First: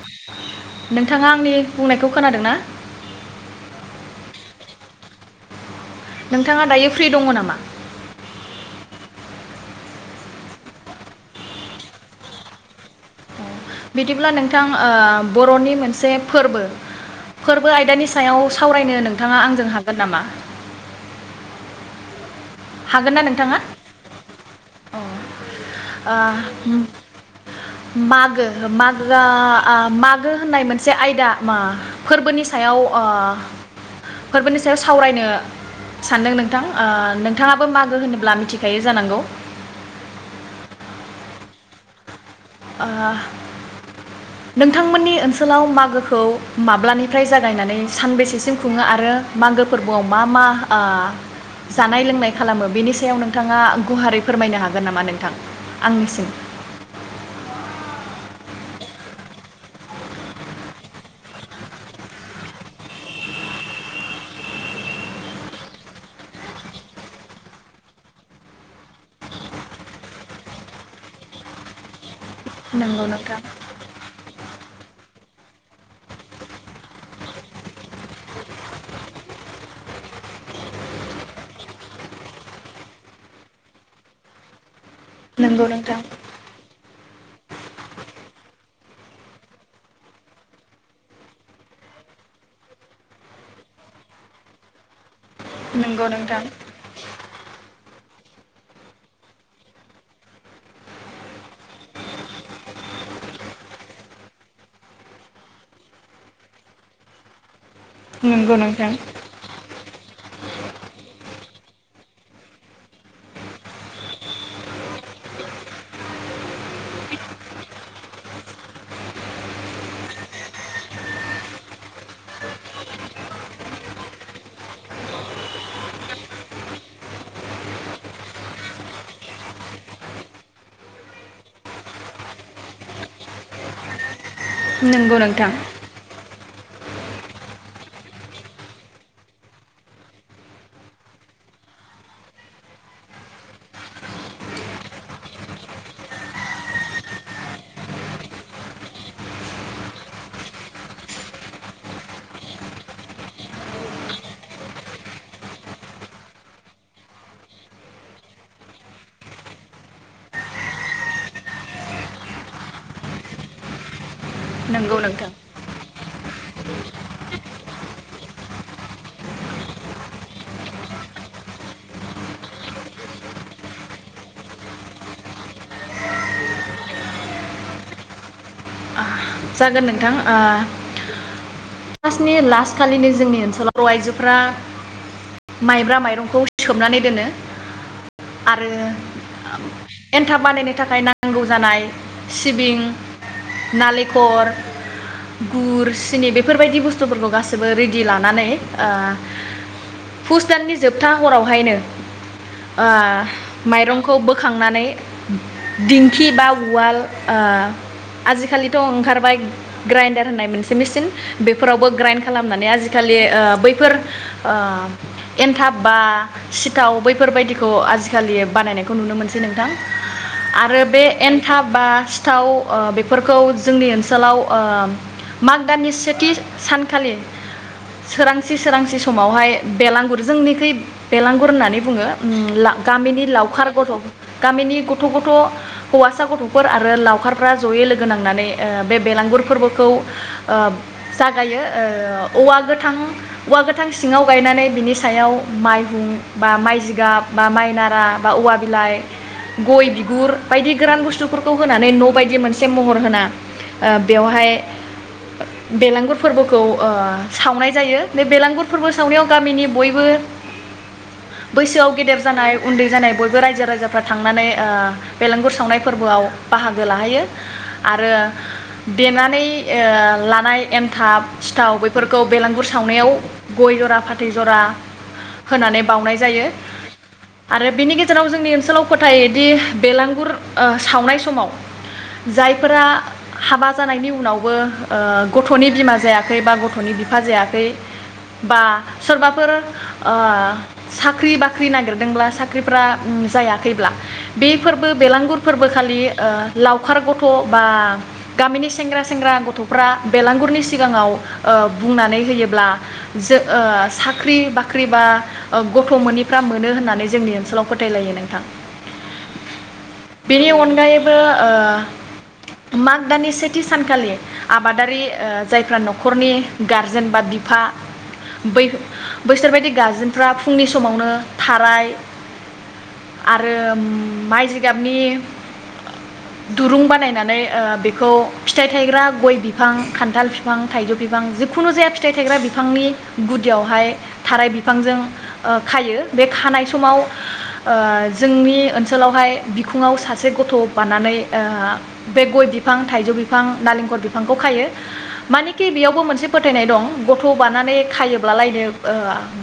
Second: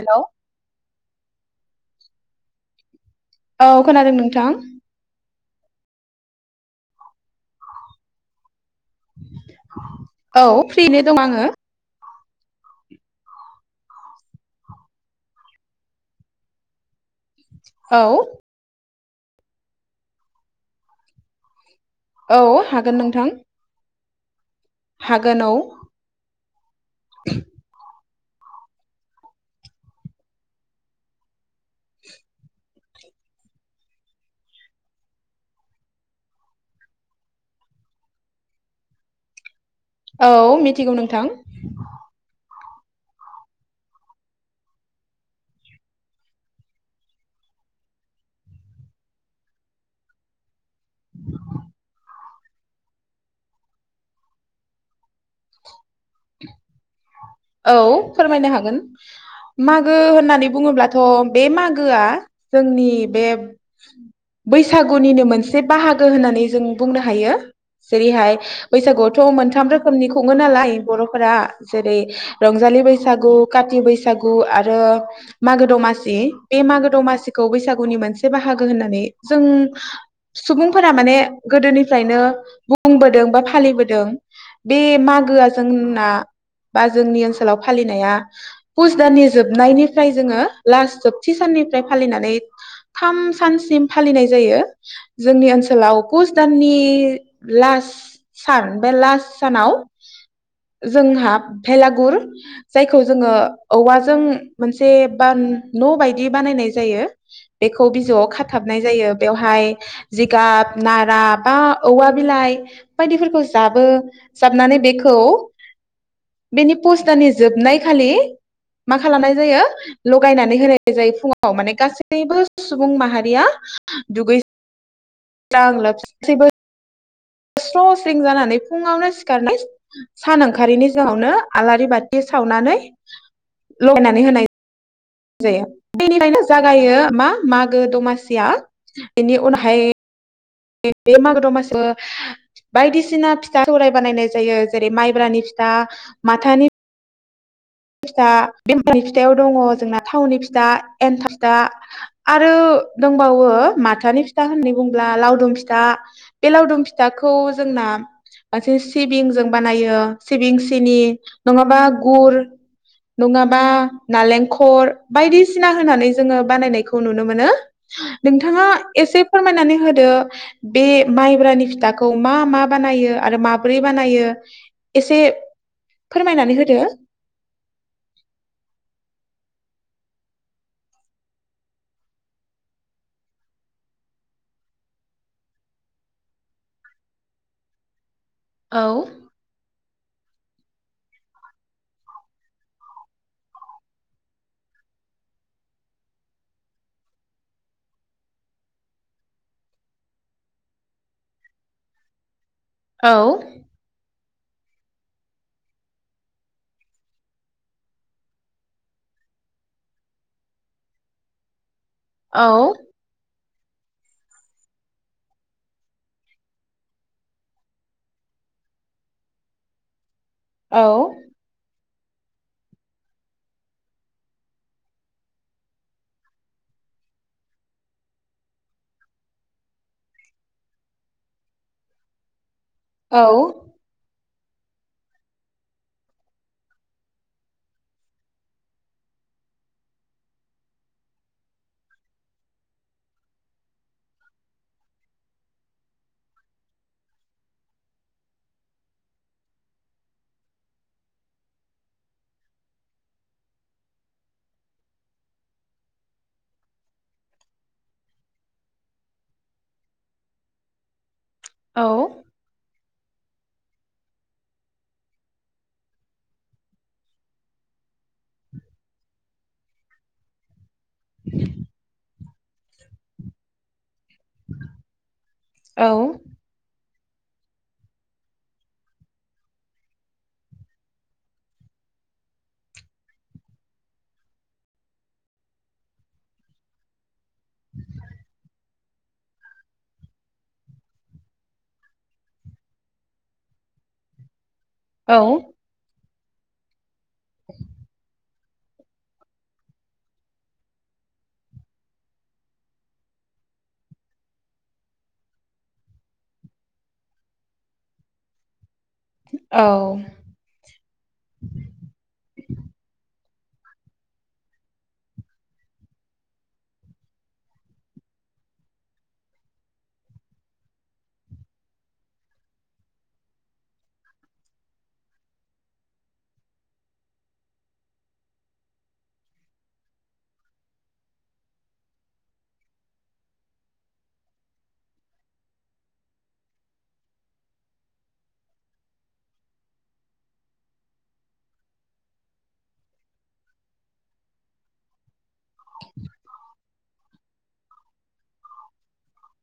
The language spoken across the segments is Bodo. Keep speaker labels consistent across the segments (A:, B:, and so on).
A: हेलौ
B: नोंथाङा आंनि बुंनायखौ खोनादों ना?
A: औ खोनादों नोंथां।
B: नोंथाङा दायो फ्रि दङ नामा?
A: औ फ्रिनो दं आङो।
B: बिदिब्ला नोंथां ओ बर'नि मोनसे फोरबो फोरबो
A: औ
B: आयदानि सायाव सावरायनो नों नोंथाङा आंजों हागोन नामा?
A: औ हागोन नोंथां। हागोन औ
B: मा मागो मागोआ मागो होननाय मोनसे आयदा मा फोरबोनि सायाव अ फोरबोनि सायाव सावरायनो सानदों आं नोंथां नोंथाङाबो मागो होनोब्ला मिथिखायो जानांगौ
A: औ मिथिगौ नोंथां।
B: ओ नोंथांमोननि ओनसोलाव मागोखौ माब्लानिफ्राय जागायनानै सानबेसेसिम खुङो आरो मागो फोरबोआव मा मा ओ जानाय लोंनाय खालामो बेनि सायाव नोंथाङा गुहारै फोरमायनो हागोन नामा नोंथां? आंनिसिम
A: औ फोरमायनो हागोन मागो होननानै बुङोब्लाथ' बे मागोआ जोंनि बे बैसागुनिनो मोनसे बाहागो होननानै जों बुंनो हायो जेरैहाय बैसागुआवथ' मोनथाम रोखोमनि खुङो नालाय। बर'फोरा जेरै रंजालि
B: नंगौ
A: बैसागु
B: नोंथां
A: काथि बैसागु आरो आरो मागो दमासि बे मागो दमासिखौ बैसागुनि मोनसे बाहागो होननानै जों सुबुंफोरा माने गोदोनिफ्रायनो बुंबोदों बा फालिबोदों बे मागोआ
B: नंगौ नोंथां
A: जोंना बा जोंनि ओनसोलाव फालिनाया पुस दाननि जोबनायनिफ्राय जोङो लास्ट जोबथि साननिफ्राय फालिनानै थाम सानसिम फालिनाय जायो। जोंनि ओनसोलाव
B: नंगौ
A: पुस
B: नोंथां
A: दाननि लास्ट सान बे लास्ट सानाव जोंहा भेलागुर जायखौ जोङो औवाजों मोनसे बान न' बायदि बानायनाय जायो। बेखौ बिजौआव
B: नंगौ
A: खाथाबनाय
B: नोंथां
A: जायो बेवहाय जिगाब नारा बा औवा बिलाइ बायदिफोरखौ जाबो जाबनानै बेखौ बेनि पुस दाननि जोबनाय खालि मा खालामनाय जायो लगायनानै होनाय जायो फुङाव माने गासैबो सुबुं माहारिया दुगैस्रां लोबस्रां गासैबो स्र' स्रिं जानानै फुङावनो सिखारनाय सान ओंखारारिनि जावनो आलारि बाथि सावनानै लगायनानै
B: नंगौ नोंथां
A: होनाय [unintelligible] जागायो मा मागो दमासिया बेनि उनावहाय बे मागो दमासियाव बायदिसिना फिथा सौराय बानायनाय जायो जेरै माइब्रानि फिथा माथानि फिथा बेममानि फिथायाव दङ जोंना थावनि फिथा एन्थाब फिथा आरो दंबावो माथानि फिथा होननानै बुङोब्ला लावदुम फिथा बे लावदुम फिथाखौ जोंना मोनसे सिबिंजों बानायो सिबिं सिनि नङाबा गुर। नङाबा नालेंखर
B: नंगौ नोंथां
A: बायदिसिना होनानै जोङो बानायनायखौ नुनो मोनो नोंथाङा एसे फोरमायनानै होदो बे माइब्रानि फिथाखौ मा मा बानायो आरो माब्रै बानायो एसे फोरमायनानै होदो।
B: जागोन नोंथां ओ पुस मासनि लास खालिनि जोंनि ओनसोलाव आइजोफोरा माइब्रा माइरंखौ सोबनानै दोनो आरो
A: औ
B: एन्थाब बानायनो थाखाय नांगौ जानाय सिबिं नालेंख खर गुर सिनि बेफोरबायदि बुस्थुफोरखौ गासिबो रेडि लानानै ओ फुस दाननि जोबथा हरावहायनो ओ
A: औ
B: माइरं खौ बोखांनानै नानै दिंखि बा उवाल ओ आलिखालि थ' ओंखारबाय ग्रेन्डार होननाय मोनसे मेचिन। फोरावबो ग्राइन्ड
A: औ
B: खालामनानै आजिखालि ओ बैफोर ओ एन्थाब बा सिथाव बैफोरबायदिखौ आजिखालि बानायनायखौ नुनो मोनसै नोंथां। आरो बे एन्थाब बा सिथाव ओ बेफोरखौ जोंनि ओनसोलाव ओ माग दाननि सेथि सानखालि सोरांसि सोरांसि समावहाय बेलांगुर जोंनिखै बेलांगुर होननानै बुङो उम ला गामिनि
A: औ
B: लावखार गथ' गामिनि गथ' गथ' हौवासा गथ'फोर आरो लावखारफ्रा जयै लोगो नांनानै ओ बे बेलांगुर फोरबोखौ ओ जागायो ओ औवा गोथां औवा गोथां सिङाव गायनानै बिनि सायाव मायहुं बा माइ जिगाब बा माइ नारा बा औवा बिलाइ गय बिगुर बायदि गोरान बुस्थुफोरखौ होनानै न' बायदि मोनसे महर होना ओ बेवहाय बेलांगुर फोरबोखौ ओ सावनाय जायो। बे बेलांगुर फोरबो सावनायाव गामिनि बयबो बैसोआव गेदेर जानाय उन्दै जानाय बयबो रायजो राजाफ्रा थांनानै ओ बेलांगुर सावनाय फोरबोआव बाहागो लाहैयो आरो देनानै ओ लानाय एन्थाब सिथाव बैफोरखौ बेलांगुर सावनायाव गय जरा फाथै जरा होनानै
A: औ
B: बावनाय जायो। आरो बेनि गेजेराव जोंनि ओनसोलाव फोथायोदि बेलांगुर ओ सावनाय समाव जायफोरा हाबा जानायनि उनावबो ओ गथ'नि बिमा जायाखै बा गथ'नि बिफा जायाखै बा सोरबाफोर ओ साख्रि बाख्रि नागिरदोंब्ला साख्रिफ्रा उम जायाखैब्ला बे फोरबो
A: औ
B: बेलांगुर फोरबो खालि ओ लावखार गथ' बा गामिनि सेंग्रा सेंग्रा गथ'फ्रा बेलांगुरनि सिगाङाव ओ बुंनानै होयोब्ला जो ओ साख्रि बाख्रि बा ओ गथ' मोनिफ्रा मोनो होननानै जोंनि ओनसोलाव फोथायलायो नोंथां। बेनि अनगायैबो ओ आग दानि सेथि सानखालि आबादारि ओ जायफ्रा न'खरनि गारजेन बा बिफा बै बैसोरबायदि गाजेनफ्रा फुंनि समावनो थाराय आरो माइ जिगाबनि दुरुं बानायनानै ओ बेखौ फिथाइ थायग्रा गय बिफां खान्थाल बिफां थाइजौ बिफां जिखुनु जाया फिथाइ थायग्रा बिफांनि गुदियावहाय थाराय बिफांजों ओ खायो। बे खानाय समाव ओ जोंनि ओनसोलावहाय बिखुङाव सासे गथ' बानानै ओ बे गय बिफां थाइजौ बिफां नालेंखर बिफांखौ खायो। मानिकि बेयावबो मोनसे फोथायनाय दं। गथ' बानानै खायोब्लालायनो ओ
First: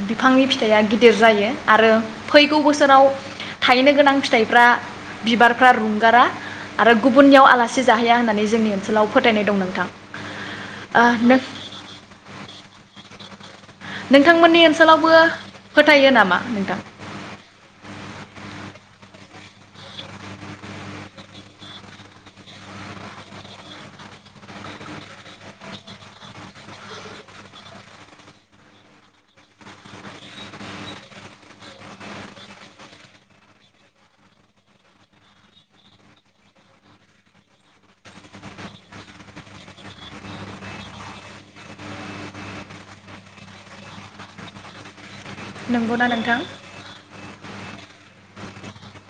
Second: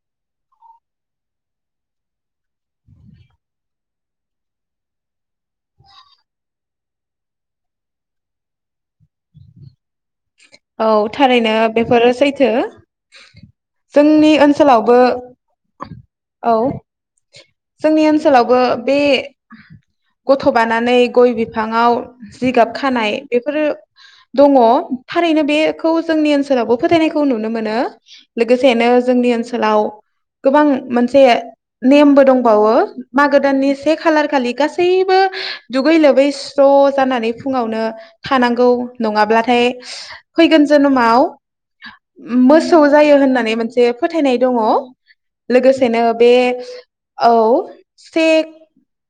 B: बिफांनि फिथाइया गिदिर जायो आरो फैगौ बोसोराव थायनो गोनां फिथाइफ्रा बिबारफ्रा रुंगारा आरो गुबुननियाव आल लासि जाहैया होननानै जोंनि ओनसोलाव फोथायनाय दं नोंथां।
A: औ
B: ओ नों
A: थारैनो बेफोरो सैथो।
B: नोंथांमोननि ओनसोलावबो फोथायो नामा
A: औ
B: नोंथां?
A: जोंनि ओनसोलावबो बे गथ' बानानै गय बिफाङाव जिगाब खानाय बेफोरो दङ। थारैनो बेखौ जोंनि ओनसोलावबो फोथायनायखौ नुनो मोनो, लोगोसेनो जोंनि ओनसोलाव गोबां मोनसे नेमबो दं बावो मागो दाननि से खालार खालि गासैबो दुगै लोबै स्र' जानानै फुङावनो थानांगौ नङाब्लाथाय फैगोन जोनोमाव उम मोसौ जायो होननानै मोनसे फोथायनाय दङ। लोगोसेनो
B: नंगौना
A: बे
B: नोंथां [inaudible]
A: औ से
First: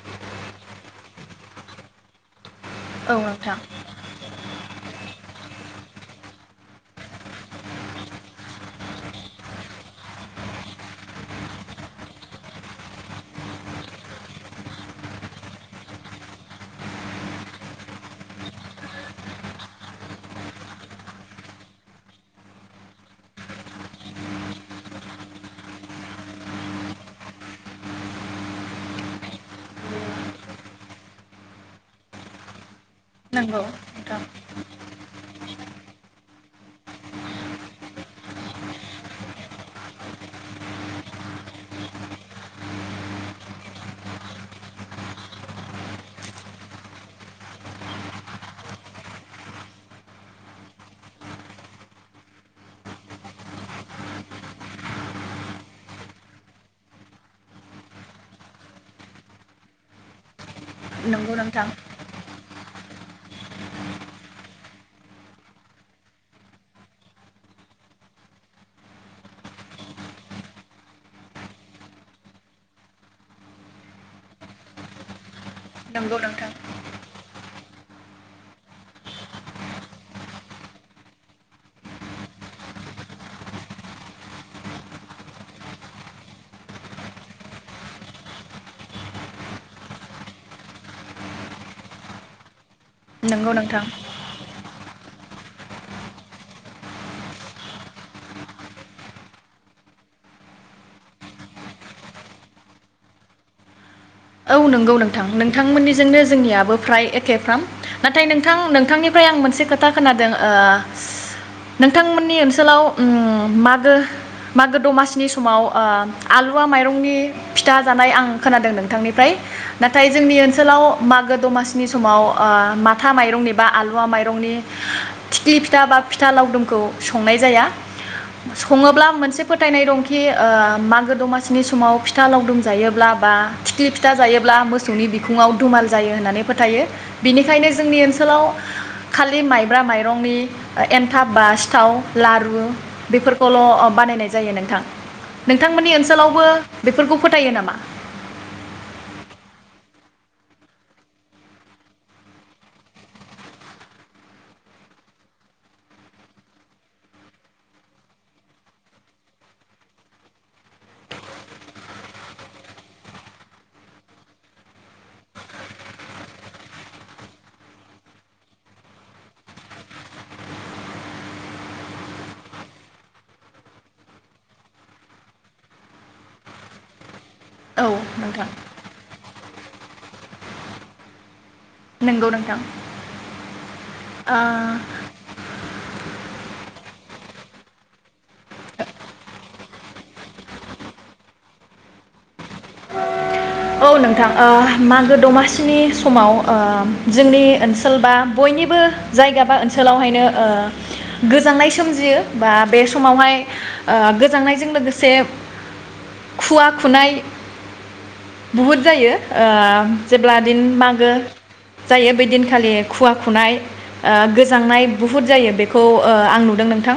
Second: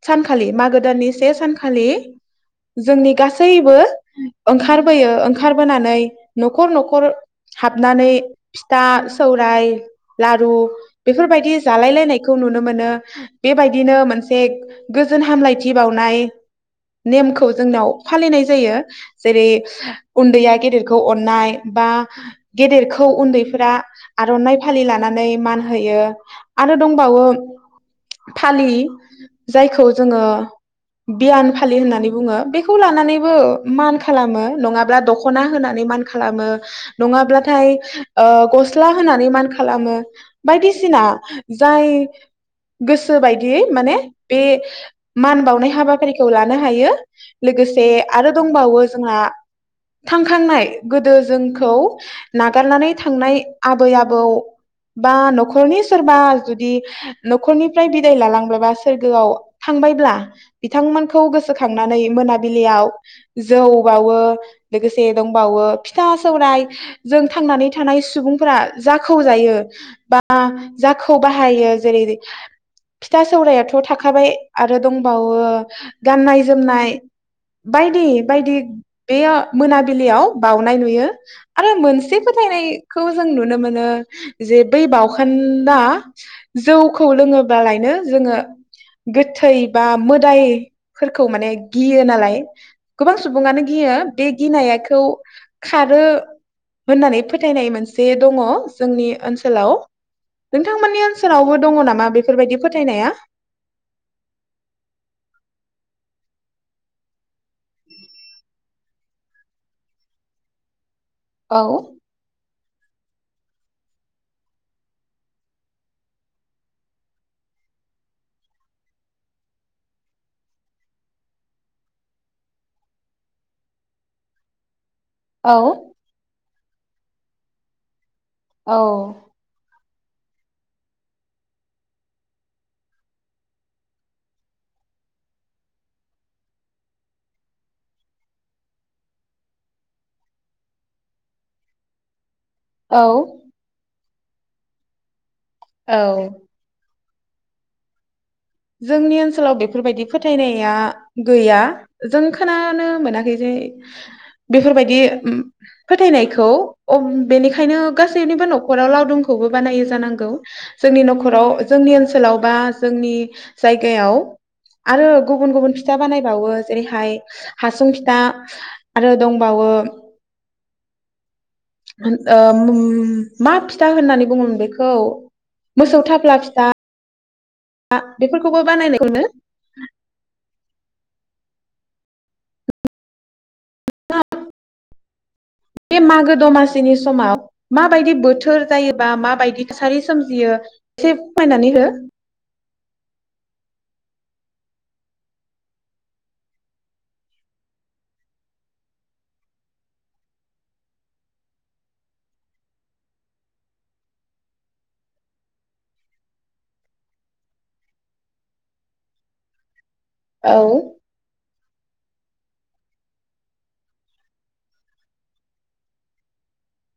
A: सानखालि मागो दाननि से सानखालि जोंनि
B: औ नोंथां
A: गासैबो ओंखारबोयो ओंखारबोनानै न'खर न'खर हाबनानै फिथा सौराय लारु बेफोरबायदि जालाय लायनायखौ नुनो मोनो बेबायदिनो मोनसे गोजोन हामलायथि बावनाय नेमखौ जोंनाव फालिनाय जायो। जेरै उन्दैया गेदेरखौ अननाय बा गेदेरखौ उन्दैफोरा आर'नाइ फालि लानानै मान होयो आरो दंबावो। फालि जायखौ जोङो बियान फालि होननानै बुङो। बे खौ लानानैबो
B: नंगौ
A: मान
B: नोंथां
A: खालामो नङा ब्ला दख'ना होनानै मान खालामो नङाब्लाथाय ओ गस्ला होनानै मान खालामो बायदिसिना जाय गोसो बायदि माने बे मान बावनाय हाबाफारिखौ लानो हायो। लोगोसे आरो दंबावो जोंहा थांखांनाय गोदो जोंखौ नागारनानै थांनाय आबै आबौ बा न'खरनि सोरबा जुदि न'खरनिफ्राय बिदाय लालांबायबा सोरगोआव थांबायब्ला बिथांमोनखौ
B: नंगौ नोंथां
A: गोसोखांनानै मोना मोनाबिलियाव जौ बावो लोगोसे दंबावो फिथा सौराय जों थांनानै थानाय सुबुंफोरा जाखौ जायो बा जाखौ बाहायो जेरै फिथा सौरायाथ' थाखाबाय आरो दंबावो
B: नंगौ
A: गाननाय
B: नोंथां
A: जोमनाय बायदि बायदि बेयाव मोनाबिलियाव बाउनाय नुयो आरो मोनसे फोथायनायखौ जों नुनो मोनो जे बै बावखोन्दा जौ खौ लोङोब्लालायनो जोङो गोथै बा मोदायफोरखौ माने गियो नालाय। गोबां
B: नंगौ
A: सुबुङानो
B: नोंथां
A: गियो बे गिनाया खौ खारो होननानै फोथायनाय मोनसे दङ जोंनि ओनसोलाव नोंथांमोननि ओनसोलावबो दङ नामा बेफोरबायदि फोथायनाया?
B: औ नंगौ नोंथां नोंथांमोननिजोंनो जोंनियाबो फ्राय एखेफ्राम नाथाय नोंथां नों नोंथांनिफ्राय आं मोनसे खोथा खोनादों ओ
A: औ
B: नोंथांमोननि ओनसोलाव मागो मागो दमासिनि समाव ओ आलुवा माइरंनि फिथा जानाय आं खोनादों नोंथांनि फ्राय नाथाय जोंनि ओनसोलाव मागो दमासिनि समाव ओ माथा माइरंनि बा आलुवा माइरंनि
A: औ
B: थिख्लि फिथा बा फिथा लावदुम खौ संनाय जाया।
A: औ
B: सङोब्ला मोनसे फोथायनाय दं खि ओ मागो दमासिनि समाव फिथा लावदुमजायोब्ला बा थिलि फिथा जायोब्ला मोसौनि बिखुङाव दुमाल जायो होननानै फोथायो बिनिखायनो जोंनि ओनसोलाव खालि माइब्रा माइरंनि एनथाब बा सिथाव लारु
A: औ
B: बेफोरखौल' बानायनाय जायो नोंथां। नोंथांमोननि
A: औ
B: ओनसोलावबो बेफोरखौ फोथायो नामा?
A: जोंनि ओनसोलाव बेफोरबायदि फोथायनाया गैया जों खोनानो मोनाखै जे बेफोरबायदि फोथायनायखौ बेनिखायनो गासैनिबो न'खराव लावदुमखौबो बानायो जानांगौ जोंनि न'खराव जोंनि ओनसोलाव बा जोंनि जायगायाव आरो गुबुन गुबुन फिथा बानायबावो जेरैहाय हासुं फिथा आरो दंबावो मा फिथा होननानै बुङोमोन बेखौ मोसौ थफ्ला फिथा।
B: औ
A: हा
B: नोंथां
A: बेफोरखौबो बानायनायखौनो [inaudible]
B: नंगौ नोंथां। ओ।
A: बे मागो दमासिनि समाव माबायदि बोथोर जायोबा माबायदि सारि सोमजियो एसे खमायनानै हो।
B: औ नोंथां ओ मागो दमासिनि समाव ओ जोंनि ओनसोल बा बयनिबो जायगा बा ओनसोलावहायनो ओ गोजांनाय सोमजियो बा बे समावहाय ओ गोजांनायजों लोगोसे खुवा खुनाय बहुद जायो ओ जेब्ला
A: औ
B: दिन मागो जायो बैदिनखालि खुवा खुनाय ओ गोजांनाय बुहुद जायो ओ बेखौ आं नुदों नोंथां।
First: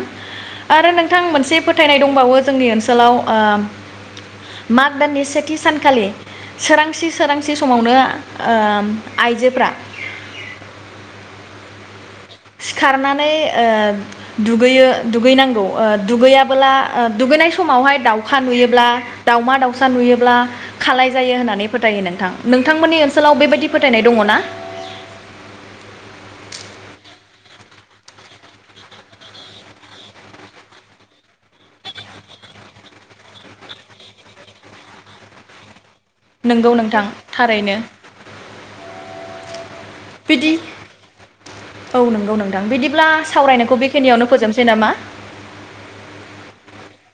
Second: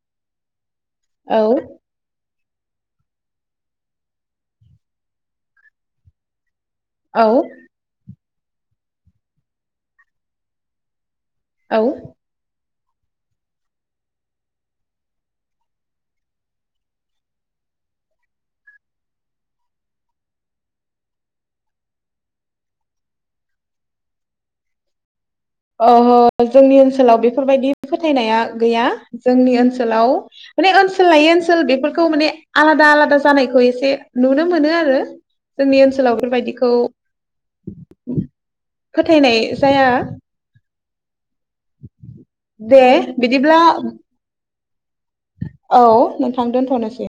B: आरो नोंथां
A: औ
B: मोनसे फोथायनाय दंबावो। जोंनि ओनसोलाव माग दाननि सेथि सानखालि सोरांसि सोरांसि समावनो आइजोफोरा
A: औ
B: सिखारनानै दुगैयो दुगैनांगौ दुगैयाबोला दुगैनाय समावहाय दाउखा नुयोब्ला दाावमा दाउसा नुयोब्ला खालाय जायो होननानै फोथायो नोंथां नोंथां
A: अ जोंनि ओनसोलाव बेफोरबायदि फोथायनाया गैया जोंनि ओनसोलाव माने ओनसोल लायै ओनसोल बेफोरखौ माने आलादा आलादा जानायखौ एसे नुनो मोनो आरो जोंनि ओनसोल ओनसोलाव बेबायदिखौ
B: नोंगौ नोंथां थारैनो
A: फोथायनाय जाया
B: बिदि औ नोंगौ नोंथां
A: दे
B: बिदिब्ला
A: बिदिब्ला
B: सावरायनायखौ बेखिनियावनो फोजोब सै नामा?
A: औ नोंथां दोनथ'नोसै